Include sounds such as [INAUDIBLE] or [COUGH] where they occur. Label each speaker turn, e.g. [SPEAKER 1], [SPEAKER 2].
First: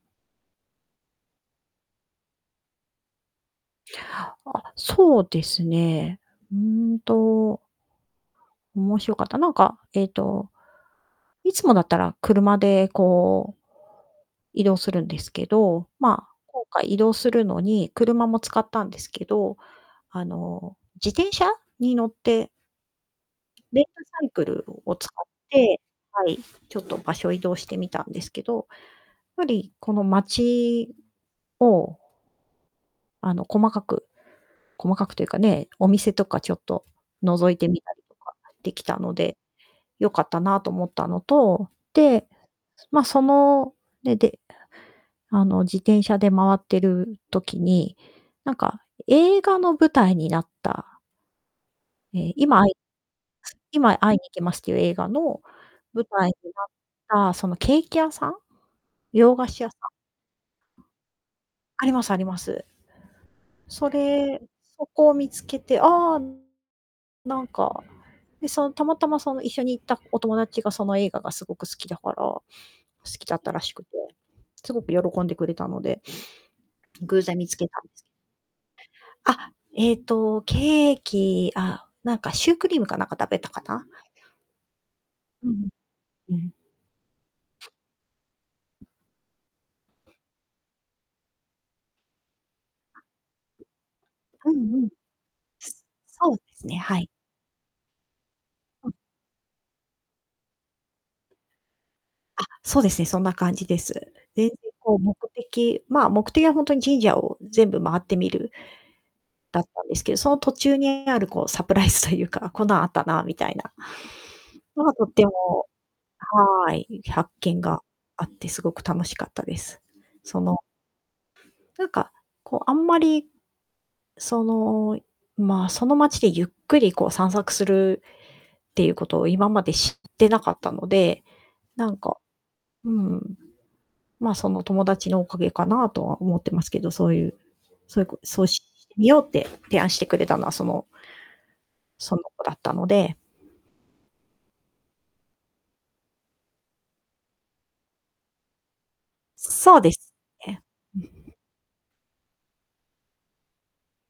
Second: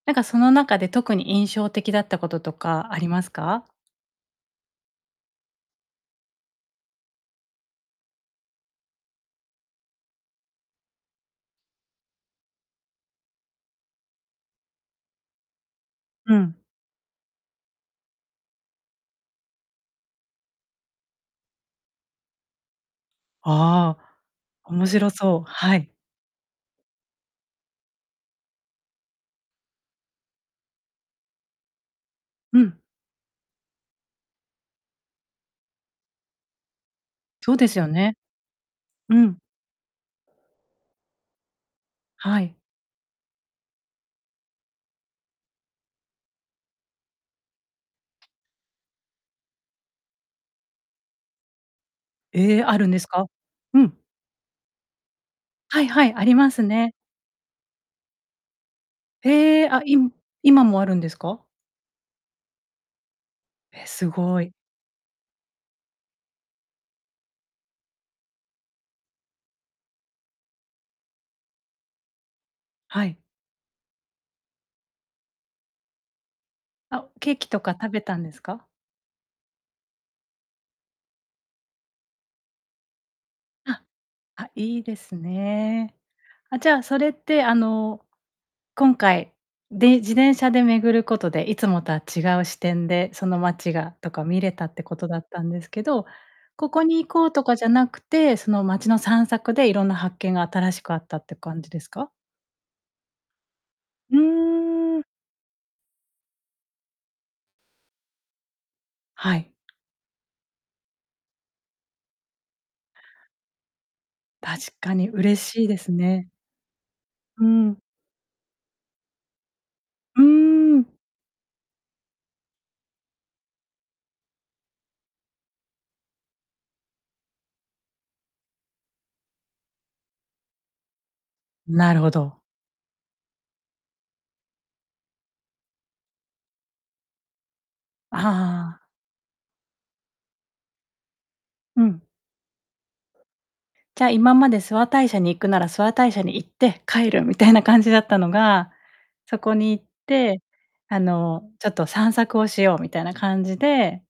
[SPEAKER 1] なんかその中で特に印象的だったこととかありますか？
[SPEAKER 2] あ、そうですね。うーんと面白かった、なんかええと、いつもだったら車でこう移動するんですけど、まあ
[SPEAKER 1] うん。
[SPEAKER 2] 今回移動するのに車も使ったんですけど、あの自転車に乗ってレンタ
[SPEAKER 1] ああ。
[SPEAKER 2] サイクル
[SPEAKER 1] 面
[SPEAKER 2] を
[SPEAKER 1] 白
[SPEAKER 2] 使っ
[SPEAKER 1] そう、は
[SPEAKER 2] て、
[SPEAKER 1] い。
[SPEAKER 2] はい、ちょっと場所移動してみたんですけど、やっぱりこの街を
[SPEAKER 1] うん。
[SPEAKER 2] あの細かく細かくというかね、お店とかちょっと覗
[SPEAKER 1] そ
[SPEAKER 2] い
[SPEAKER 1] うで
[SPEAKER 2] て
[SPEAKER 1] す
[SPEAKER 2] み
[SPEAKER 1] よ
[SPEAKER 2] たり
[SPEAKER 1] ね。
[SPEAKER 2] とかできたの
[SPEAKER 1] う
[SPEAKER 2] で
[SPEAKER 1] ん。
[SPEAKER 2] 良かったなと思ったのと、で、
[SPEAKER 1] はい。
[SPEAKER 2] ま、そのね、で、あの自転車で回ってる時になんか映画の舞台になったええ、
[SPEAKER 1] え
[SPEAKER 2] 今
[SPEAKER 1] え、
[SPEAKER 2] 会い
[SPEAKER 1] あるんですか？う
[SPEAKER 2] 今
[SPEAKER 1] ん。
[SPEAKER 2] 会いに行きますっていう映画の
[SPEAKER 1] はい
[SPEAKER 2] 舞
[SPEAKER 1] はい、あ
[SPEAKER 2] 台に
[SPEAKER 1] りま
[SPEAKER 2] な
[SPEAKER 1] す
[SPEAKER 2] っ
[SPEAKER 1] ね。
[SPEAKER 2] たそのケーキ屋さん洋菓子
[SPEAKER 1] へえ、
[SPEAKER 2] 屋さ
[SPEAKER 1] あ、
[SPEAKER 2] ん
[SPEAKER 1] い今もあるんですか？
[SPEAKER 2] ありますあります。
[SPEAKER 1] え、
[SPEAKER 2] そ
[SPEAKER 1] す
[SPEAKER 2] れ
[SPEAKER 1] ごい。
[SPEAKER 2] そこを見つけて、ああ、なんか、で、そのたまたまその一緒に行ったお友達がその映画がすごく好きだから好
[SPEAKER 1] はい。
[SPEAKER 2] きだったらしくて、すごく喜んでくれたので。
[SPEAKER 1] あ、
[SPEAKER 2] 偶
[SPEAKER 1] ケ
[SPEAKER 2] 然
[SPEAKER 1] ー
[SPEAKER 2] 見
[SPEAKER 1] キ
[SPEAKER 2] つ
[SPEAKER 1] と
[SPEAKER 2] け
[SPEAKER 1] か
[SPEAKER 2] たん
[SPEAKER 1] 食
[SPEAKER 2] で
[SPEAKER 1] べ
[SPEAKER 2] すけど
[SPEAKER 1] たんですか？
[SPEAKER 2] あ、ええとケーキ、あ、なんかシュークリームかなんか食べたか
[SPEAKER 1] あ。
[SPEAKER 2] な。
[SPEAKER 1] あ、いいです
[SPEAKER 2] うん
[SPEAKER 1] ね。
[SPEAKER 2] うん。うん。
[SPEAKER 1] あ、じゃそれってあの今回でん自転車で巡ることでいつもとは違う視点でその街がとか見
[SPEAKER 2] う
[SPEAKER 1] れた
[SPEAKER 2] ん
[SPEAKER 1] っ
[SPEAKER 2] う
[SPEAKER 1] て
[SPEAKER 2] ん。
[SPEAKER 1] ことだったんですけど、
[SPEAKER 2] そうです
[SPEAKER 1] こ
[SPEAKER 2] ね、
[SPEAKER 1] こ
[SPEAKER 2] は
[SPEAKER 1] に
[SPEAKER 2] い。
[SPEAKER 1] 行こうとかじゃなくて、その街
[SPEAKER 2] うん。
[SPEAKER 1] の散策でいろんな発見が新しくあったって感じですか？
[SPEAKER 2] あ、そうですね、そんな感じです。
[SPEAKER 1] う
[SPEAKER 2] で [UNINTELLIGIBLE] こ
[SPEAKER 1] ー
[SPEAKER 2] う
[SPEAKER 1] ん。
[SPEAKER 2] 目的、まあ目的はほんとに神社を全部回ってみる
[SPEAKER 1] はい。
[SPEAKER 2] だったんですけど、その途中にあるこうサプライズというか、こんなんあったなみたいな
[SPEAKER 1] 確
[SPEAKER 2] まあ
[SPEAKER 1] か
[SPEAKER 2] と
[SPEAKER 1] に
[SPEAKER 2] て
[SPEAKER 1] 嬉し
[SPEAKER 2] も、
[SPEAKER 1] いですね。
[SPEAKER 2] はい、発
[SPEAKER 1] う
[SPEAKER 2] 見
[SPEAKER 1] ん。
[SPEAKER 2] があって凄く楽しかったです。
[SPEAKER 1] う
[SPEAKER 2] その
[SPEAKER 1] ーん。
[SPEAKER 2] てゆか、こうあんまり。その、まあその街でゆっくりこう散策するっていうことを今まで知ってなかったので、な
[SPEAKER 1] な
[SPEAKER 2] ん
[SPEAKER 1] るほ
[SPEAKER 2] か、
[SPEAKER 1] ど。
[SPEAKER 2] うん。まあ、その友達のおかげかなとは思ってますけど、そういうそういうこそうし
[SPEAKER 1] ああ。
[SPEAKER 2] 見ようって提案してくれたのは、その
[SPEAKER 1] うん。
[SPEAKER 2] その子だったので。
[SPEAKER 1] じゃ今まで諏訪大社に行くなら諏訪大社に行って帰るみたいな感じだったのが、そこに
[SPEAKER 2] そう
[SPEAKER 1] 行っ
[SPEAKER 2] です
[SPEAKER 1] て、
[SPEAKER 2] ね。
[SPEAKER 1] あ
[SPEAKER 2] うん。
[SPEAKER 1] のちょっと散策をしようみたいな感じで